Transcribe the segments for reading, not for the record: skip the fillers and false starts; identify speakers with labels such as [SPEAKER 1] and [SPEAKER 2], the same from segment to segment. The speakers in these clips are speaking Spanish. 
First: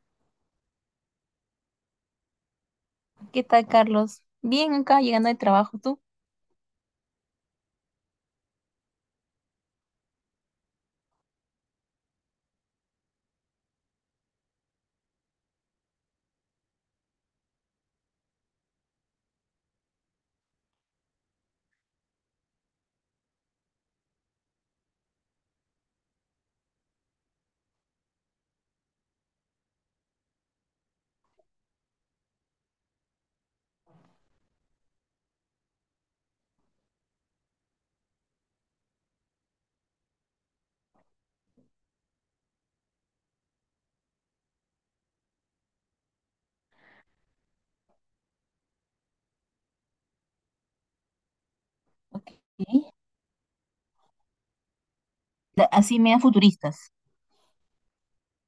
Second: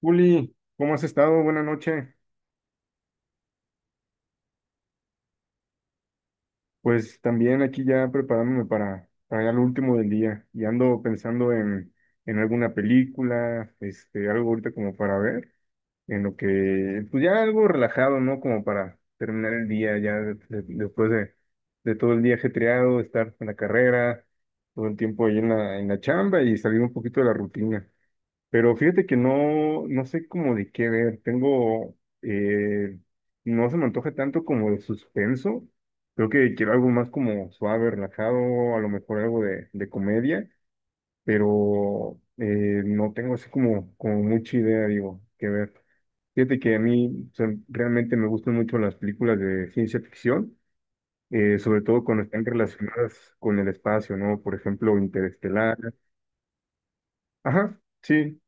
[SPEAKER 1] Juli, ¿cómo has estado? Buenas noches.
[SPEAKER 2] ¿Qué tal, Carlos? Bien, acá llegando de trabajo, ¿tú?
[SPEAKER 1] Pues también aquí ya preparándome para ya lo último del día y ando pensando en alguna película, algo ahorita como para ver, en lo que, pues ya algo relajado, ¿no? Como para terminar el día ya después de todo el día ajetreado, estar en la carrera, todo el tiempo ahí en la chamba y salir un poquito de la rutina. Pero fíjate que no, no sé cómo de qué ver. Tengo, eh, no se me antoja tanto como de suspenso. Creo que quiero algo más como suave, relajado, a lo mejor algo de comedia, pero no tengo así como mucha idea, digo, que ver. Fíjate que a mí o sea, realmente me gustan mucho las películas de ciencia ficción, sobre todo cuando
[SPEAKER 2] Ok.
[SPEAKER 1] están relacionadas con el espacio, ¿no? Por ejemplo, Interestelar.
[SPEAKER 2] Así medio futuristas,
[SPEAKER 1] Ajá. Sí,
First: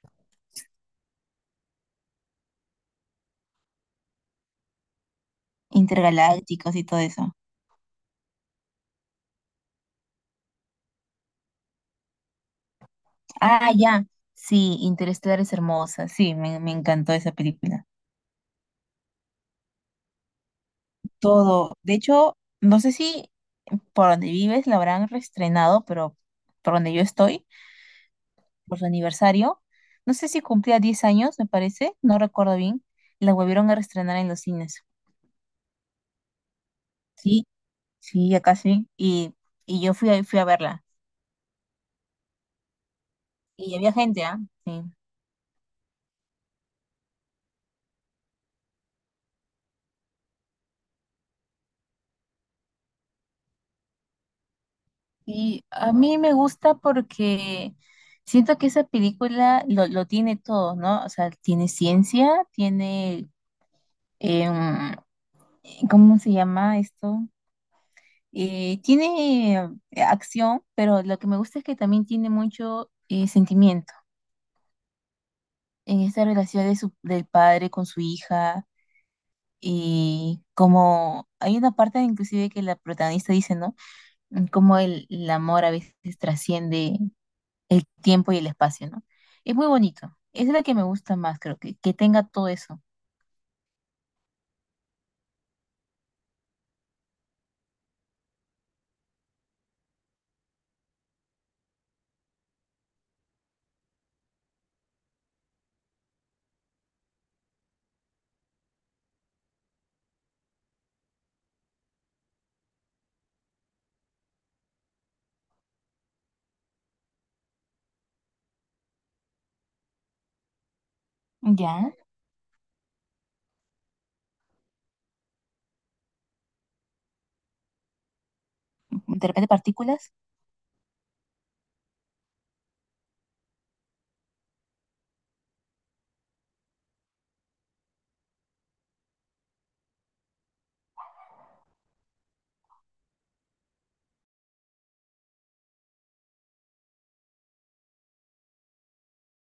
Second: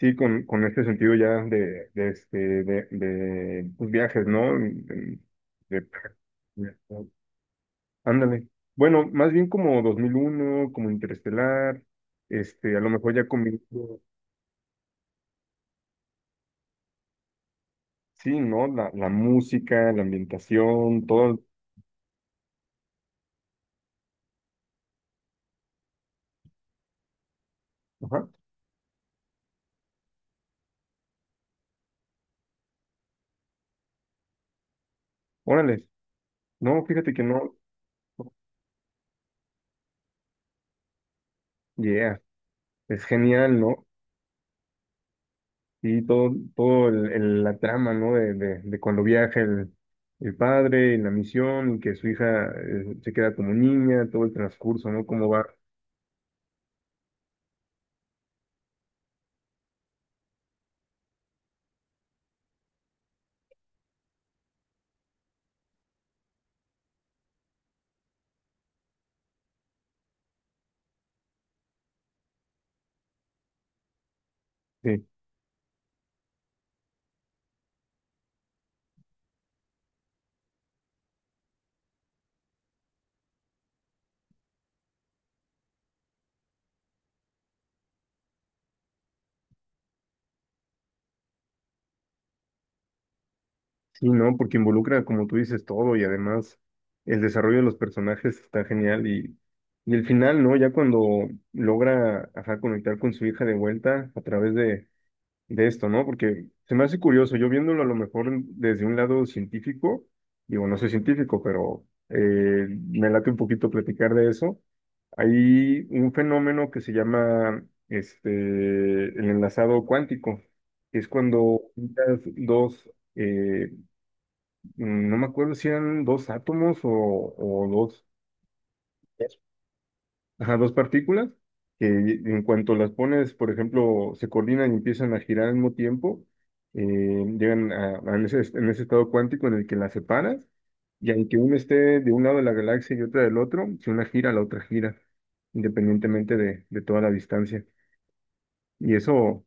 [SPEAKER 1] sí, con este sentido ya de pues, viajes, ¿no? De- de-
[SPEAKER 2] intergalácticos y todo eso.
[SPEAKER 1] ándale. Bueno, más bien como 2001 como Interestelar, a lo mejor ya
[SPEAKER 2] Ah,
[SPEAKER 1] combinando,
[SPEAKER 2] ya. Sí, Interestelar es hermosa. Sí, me encantó esa película.
[SPEAKER 1] sí, ¿no? La música, la ambientación, todo.
[SPEAKER 2] Todo. De hecho, no sé si por donde vives la habrán reestrenado, pero por donde yo estoy,
[SPEAKER 1] Ajá.
[SPEAKER 2] por su aniversario, no sé si cumplía 10 años, me parece, no recuerdo bien, la volvieron a reestrenar en los cines.
[SPEAKER 1] Órale. No, fíjate que
[SPEAKER 2] Sí,
[SPEAKER 1] no.
[SPEAKER 2] sí, acá sí. Y yo fui, fui a verla.
[SPEAKER 1] Yeah, es genial,
[SPEAKER 2] Y
[SPEAKER 1] ¿no?
[SPEAKER 2] había gente, ¿ah? Sí.
[SPEAKER 1] Y todo, todo la trama, ¿no? De cuando viaja el, padre y la misión, y que su hija se queda como niña, todo el transcurso, ¿no? Cómo va.
[SPEAKER 2] Y a mí me gusta porque siento que esa película lo tiene todo, ¿no? O sea, tiene ciencia, tiene, em, ¿cómo se llama esto? Tiene acción, pero lo que me gusta es que también tiene mucho sentimiento
[SPEAKER 1] Sí,
[SPEAKER 2] en esta relación del padre con su hija. Y como hay una parte inclusive que la protagonista dice, ¿no? Como el amor a veces trasciende el tiempo y el espacio, ¿no? Es muy bonito. Es la que me gusta más, creo que tenga todo eso.
[SPEAKER 1] sí, ¿no? Porque involucra, como tú dices, todo y además el desarrollo de los personajes está genial y el final, ¿no? Ya cuando logra, ajá, conectar con su hija de vuelta a través de esto, ¿no? Porque se me hace curioso, yo viéndolo a lo mejor desde un lado científico, digo, no soy científico, pero me late un poquito platicar de eso. Hay un fenómeno que se llama el enlazado cuántico, que es cuando
[SPEAKER 2] Ya,
[SPEAKER 1] juntas dos, no me acuerdo si eran dos átomos o, dos.
[SPEAKER 2] de repente partículas.
[SPEAKER 1] Ajá, dos partículas que en cuanto las pones, por ejemplo, se coordinan y empiezan a girar al mismo tiempo, llegan a en ese estado cuántico en el que las separas, y aunque una esté de un lado de la galaxia y otra del otro, si una gira, la otra gira, independientemente de toda la distancia. Y eso,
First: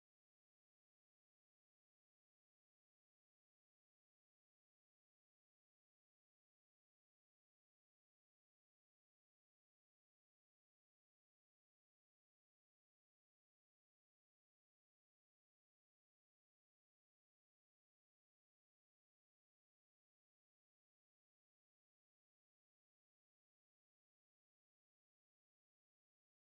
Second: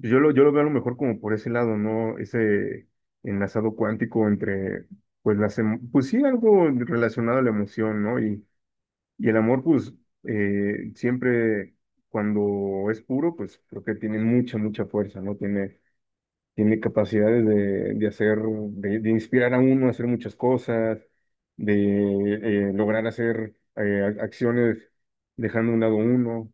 [SPEAKER 1] pues, yo lo veo a lo mejor como por ese lado, ¿no? Ese enlazado cuántico entre, pues, pues sí, algo relacionado a la emoción, ¿no? Y el amor, pues, siempre cuando es puro, pues creo que tiene mucha, mucha fuerza, ¿no? Tiene capacidades de hacer, de inspirar a uno a hacer muchas cosas, de lograr hacer acciones dejando a un lado uno.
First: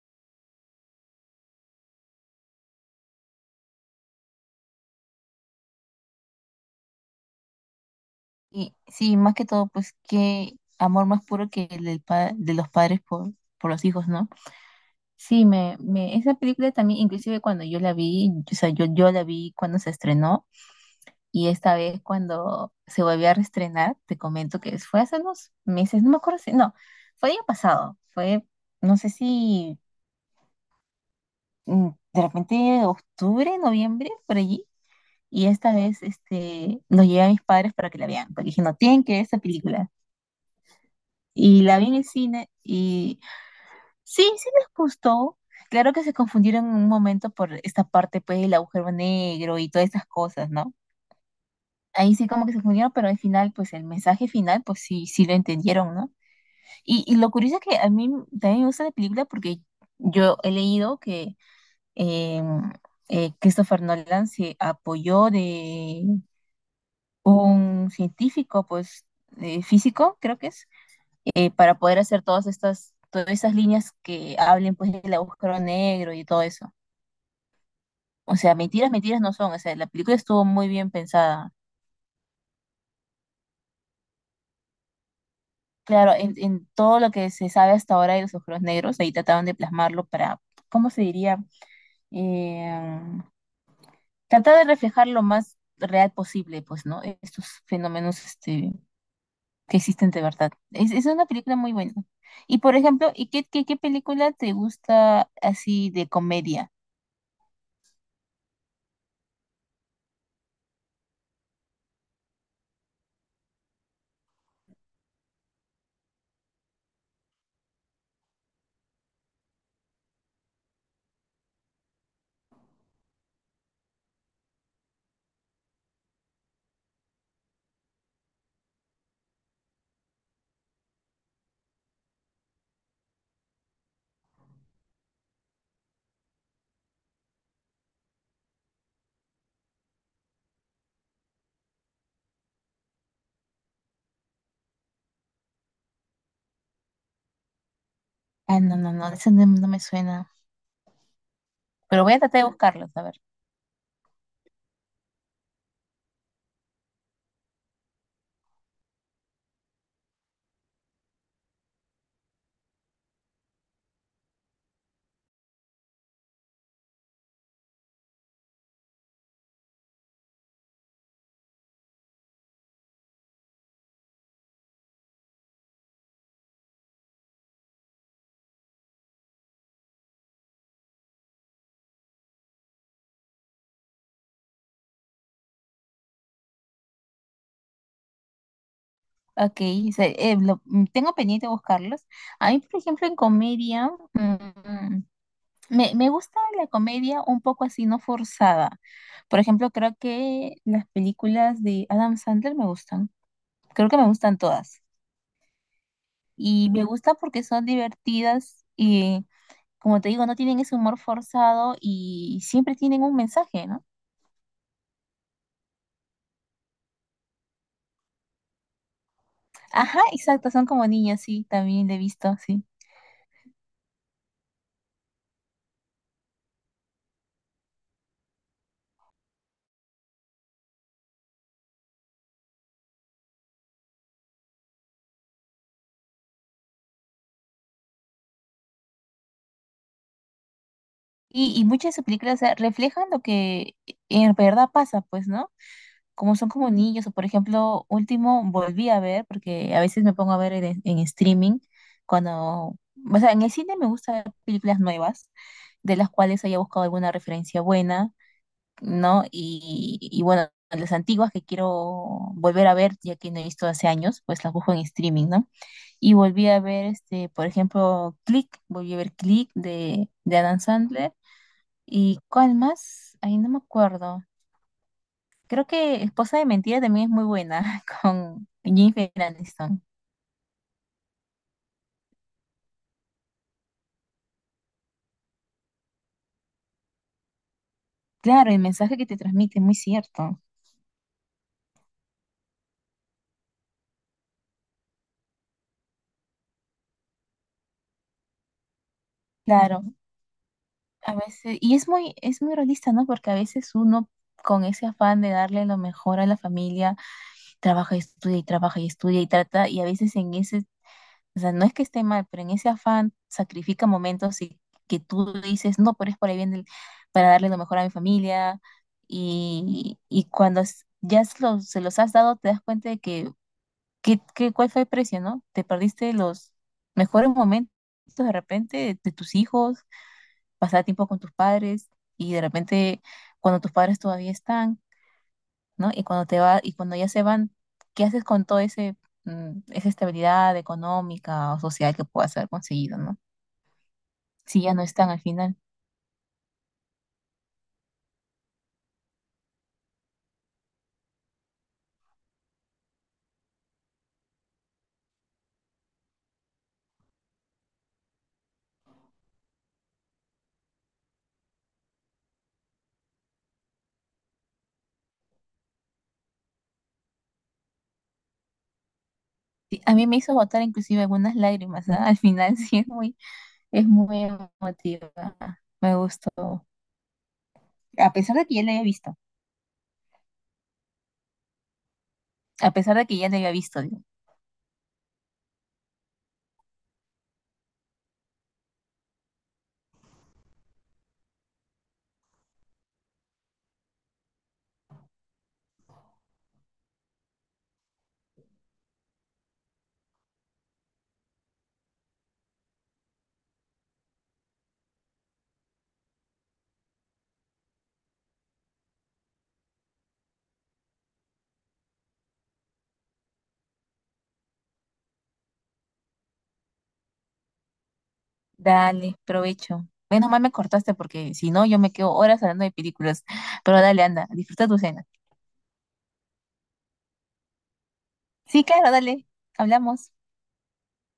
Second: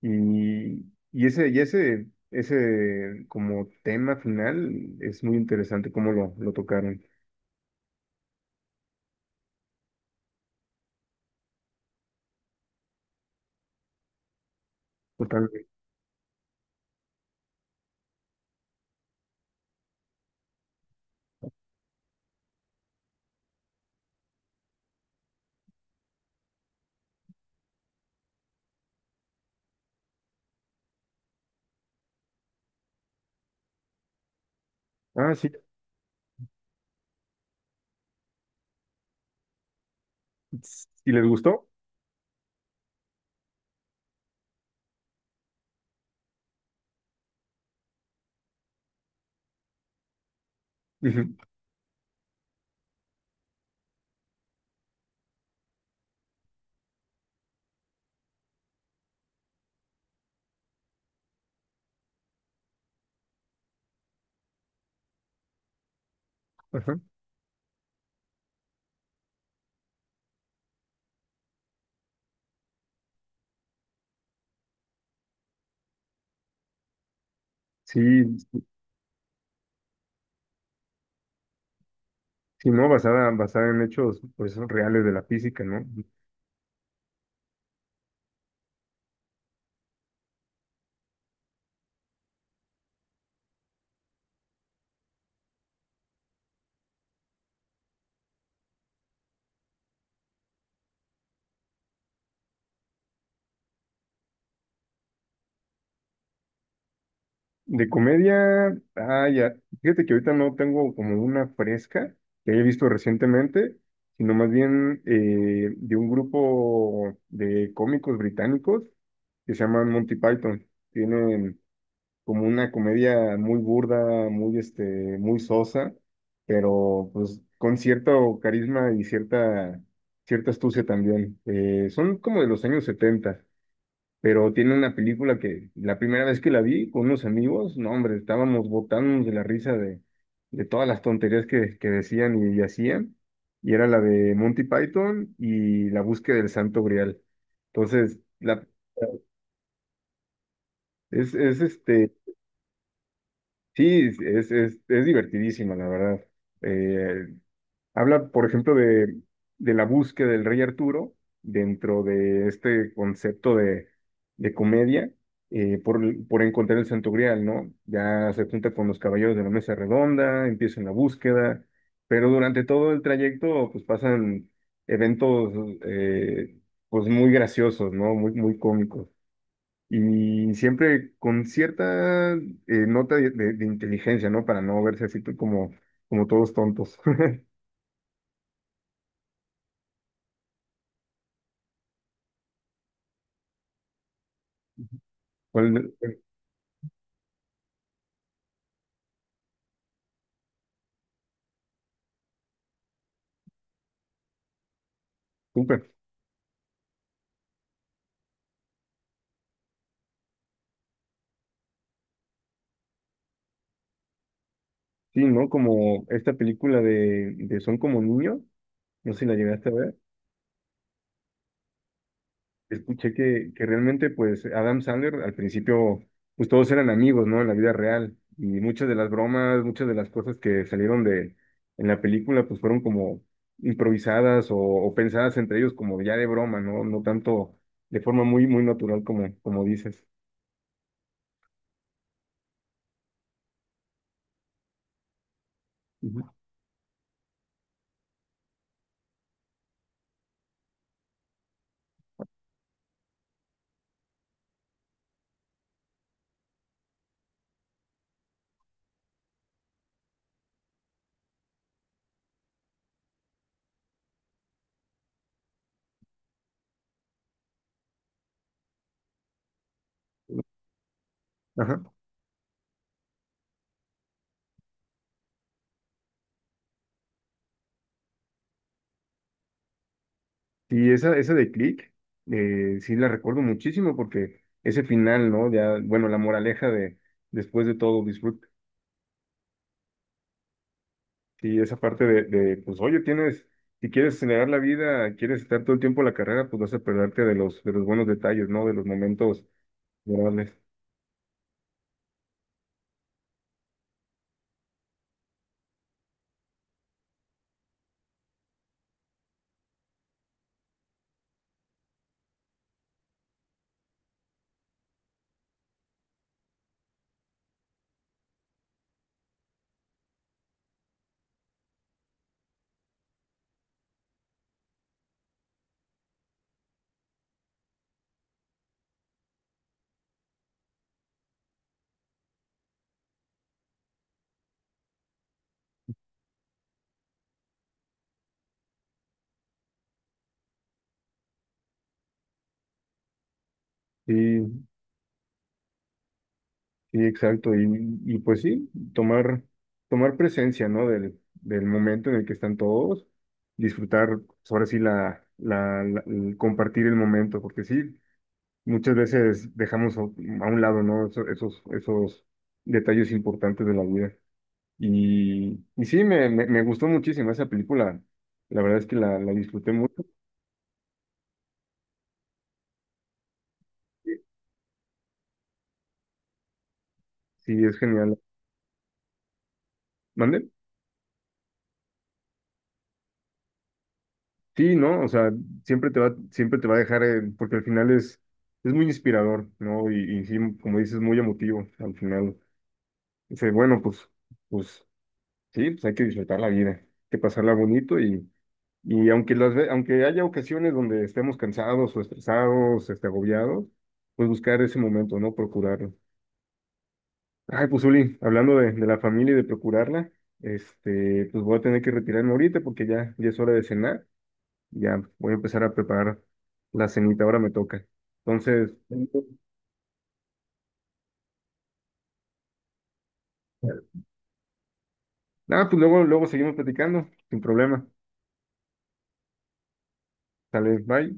[SPEAKER 1] Y, ese como tema final es muy interesante cómo lo tocaron.
[SPEAKER 2] Y sí, más que todo, pues qué amor más puro que el del de los padres por los hijos, ¿no? Sí,
[SPEAKER 1] Totalmente.
[SPEAKER 2] esa película también, inclusive cuando yo la vi, o sea, yo la vi cuando se estrenó y esta vez cuando se volvió a reestrenar, te comento que fue hace unos meses, no me acuerdo si, no, fue el año pasado, fue, no sé si de repente octubre, noviembre, por allí.
[SPEAKER 1] Ah,
[SPEAKER 2] Y
[SPEAKER 1] sí.
[SPEAKER 2] esta vez nos llevé a mis padres para que la vean, porque dije, no, tienen que ver esta película.
[SPEAKER 1] Si les
[SPEAKER 2] Y
[SPEAKER 1] gustó.
[SPEAKER 2] la vi en el cine y sí, sí les gustó. Claro que se confundieron en un momento por esta parte, pues, del agujero negro y todas esas cosas, ¿no? Ahí sí como que se confundieron, pero al final, pues, el mensaje final, pues sí, sí lo entendieron, ¿no? Y lo curioso es que a mí también me gusta la película porque yo he leído que eh, Christopher Nolan se apoyó de
[SPEAKER 1] Ajá.
[SPEAKER 2] un científico, pues físico, creo que es, para poder hacer todas esas líneas que hablen pues del agujero negro y todo eso.
[SPEAKER 1] Sí,
[SPEAKER 2] O sea, mentiras, mentiras no son. O sea, la película estuvo muy bien pensada.
[SPEAKER 1] sí, ¿no? Basada en hechos pues reales de la física, ¿no?
[SPEAKER 2] Claro, en todo lo que se sabe hasta ahora de los agujeros negros, ahí trataban de plasmarlo para, ¿cómo se diría? Eh, tratar de reflejar lo más real posible, pues, ¿no? Estos fenómenos que existen de verdad. Es una película muy buena. Y por ejemplo, ¿y qué, película te gusta así de comedia?
[SPEAKER 1] De comedia, ah, ya, fíjate que ahorita no tengo como una fresca que haya visto recientemente, sino más bien de un grupo de cómicos británicos que se llaman Monty Python. Tienen como una comedia muy burda, muy sosa, pero pues con cierto carisma y cierta astucia también. Son como de los años 70 pero tiene una película que la primera vez que la vi con unos amigos, no, hombre, estábamos botándonos de la risa de todas las tonterías que decían y hacían, y era la de Monty Python y la búsqueda del Santo Grial. Entonces,
[SPEAKER 2] Ah,
[SPEAKER 1] la,
[SPEAKER 2] no, no, no, esa no, no me suena.
[SPEAKER 1] es
[SPEAKER 2] Pero
[SPEAKER 1] este,
[SPEAKER 2] voy a tratar de buscarlos, a ver.
[SPEAKER 1] sí, es divertidísima, la verdad. Eh, Habla, por ejemplo, de, la búsqueda del rey Arturo dentro de este concepto de, comedia eh, por, por encontrar el Santo Grial, ¿no? Ya se junta con los caballeros de la mesa redonda, empiezan la búsqueda, pero durante todo el trayecto pues pasan eventos eh, pues muy graciosos, ¿no? Muy, muy cómicos. Y siempre con cierta nota de inteligencia, ¿no? Para no verse así como todos tontos.
[SPEAKER 2] Ok, tengo pendiente de buscarlos. A mí, por ejemplo, en comedia,
[SPEAKER 1] ¿Cuál?
[SPEAKER 2] me gusta la comedia un poco así, no forzada. Por ejemplo, creo que las películas de Adam Sandler me gustan. Creo que me gustan todas.
[SPEAKER 1] Súper,
[SPEAKER 2] Y me gusta porque son divertidas y como te digo, no tienen ese humor forzado y siempre tienen un mensaje, ¿no?
[SPEAKER 1] sí, ¿no? Como esta película de Son como niños, no sé si la llegaste a ver,
[SPEAKER 2] Ajá, exacto, son como niños, sí, también le he visto, sí.
[SPEAKER 1] escuché que realmente pues Adam Sandler al principio pues todos eran amigos, ¿no? En la vida real y muchas de las bromas, muchas de las cosas que salieron de en la película pues fueron como improvisadas o pensadas entre ellos como ya de broma, ¿no? No tanto de forma muy, muy natural como dices.
[SPEAKER 2] Y muchas de sus películas, o sea, reflejan lo que en verdad pasa, pues, ¿no?
[SPEAKER 1] Ujú.
[SPEAKER 2] Como son como niños, o por ejemplo, último volví a ver, porque a veces me pongo a ver en, streaming, cuando, o sea, en el cine me gusta ver películas nuevas, de las cuales haya buscado alguna referencia buena, ¿no? Y bueno, las antiguas que quiero volver a ver, ya que no he visto hace años, pues las busco en streaming, ¿no? Y volví a ver, por ejemplo, Click, volví a ver Click de Adam Sandler.
[SPEAKER 1] Ajá.
[SPEAKER 2] ¿Y cuál más? Ahí no me acuerdo. Creo que Esposa de Mentira también es muy buena con Jennifer Aniston.
[SPEAKER 1] Y esa de Click, sí la recuerdo muchísimo porque ese final, ¿no? Ya, bueno, la moraleja de después de todo, disfruta.
[SPEAKER 2] Claro, el mensaje que te transmite, muy cierto.
[SPEAKER 1] Y esa parte de, pues, oye, tienes, si quieres acelerar la vida, quieres estar todo el tiempo en la carrera, pues vas a perderte de los buenos detalles, ¿no? De los momentos
[SPEAKER 2] Claro,
[SPEAKER 1] agradables.
[SPEAKER 2] a veces, y es muy realista, ¿no? Porque a veces uno con ese afán de darle lo mejor a la familia, trabaja y estudia y trabaja y estudia y trata, y a veces en ese, o sea, no es que esté mal, pero en ese afán sacrifica momentos y que tú dices, no, pero es por ahí bien para darle lo mejor a mi familia, y cuando ya se los has dado, te das cuenta de que, cuál fue el precio, ¿no? Te perdiste los mejores momentos de repente de tus hijos, pasar tiempo con tus padres, y de repente cuando tus padres todavía están, ¿no? Y cuando te va, y cuando ya se van, ¿qué haces con todo ese, esa estabilidad económica o social que puedas haber conseguido, ¿no? Si
[SPEAKER 1] Sí,
[SPEAKER 2] ya no están al final.
[SPEAKER 1] sí, exacto. Y pues sí, tomar presencia, ¿no? Del momento en el que están todos, disfrutar, pues, ahora sí, el compartir el momento, porque sí. Muchas veces dejamos a un lado, ¿no? Esos, detalles importantes de la vida. Y sí, me gustó muchísimo esa película. La verdad es que la disfruté
[SPEAKER 2] Sí, a
[SPEAKER 1] mucho.
[SPEAKER 2] mí me hizo botar inclusive algunas lágrimas, ¿ah? Al final sí es muy emotiva. Me gustó.
[SPEAKER 1] Sí, es
[SPEAKER 2] A
[SPEAKER 1] genial.
[SPEAKER 2] pesar de que ya la había visto.
[SPEAKER 1] ¿Mande?
[SPEAKER 2] A pesar de que ya la había visto, digo.
[SPEAKER 1] Sí, ¿no? O sea, siempre te va a dejar, porque al final es muy inspirador, ¿no? Y sí, como dices, muy emotivo al final. Dice, bueno, pues sí, pues hay que disfrutar la vida, hay que pasarla bonito y aunque aunque haya ocasiones donde estemos cansados o estresados, agobiados, pues buscar ese momento, ¿no? Procurarlo. Ay, pues Uli, hablando de, la familia y de procurarla, pues voy a tener que retirarme ahorita porque ya es hora de cenar. Ya voy a empezar a preparar la cenita, ahora me toca. Entonces,
[SPEAKER 2] Dale, provecho. Menos mal me cortaste porque si no yo me quedo horas hablando de películas. Pero dale, anda, disfruta tu cena.
[SPEAKER 1] nada, pues luego, luego seguimos platicando, sin problema.
[SPEAKER 2] Sí, claro, dale. Hablamos.
[SPEAKER 1] Sale, bye.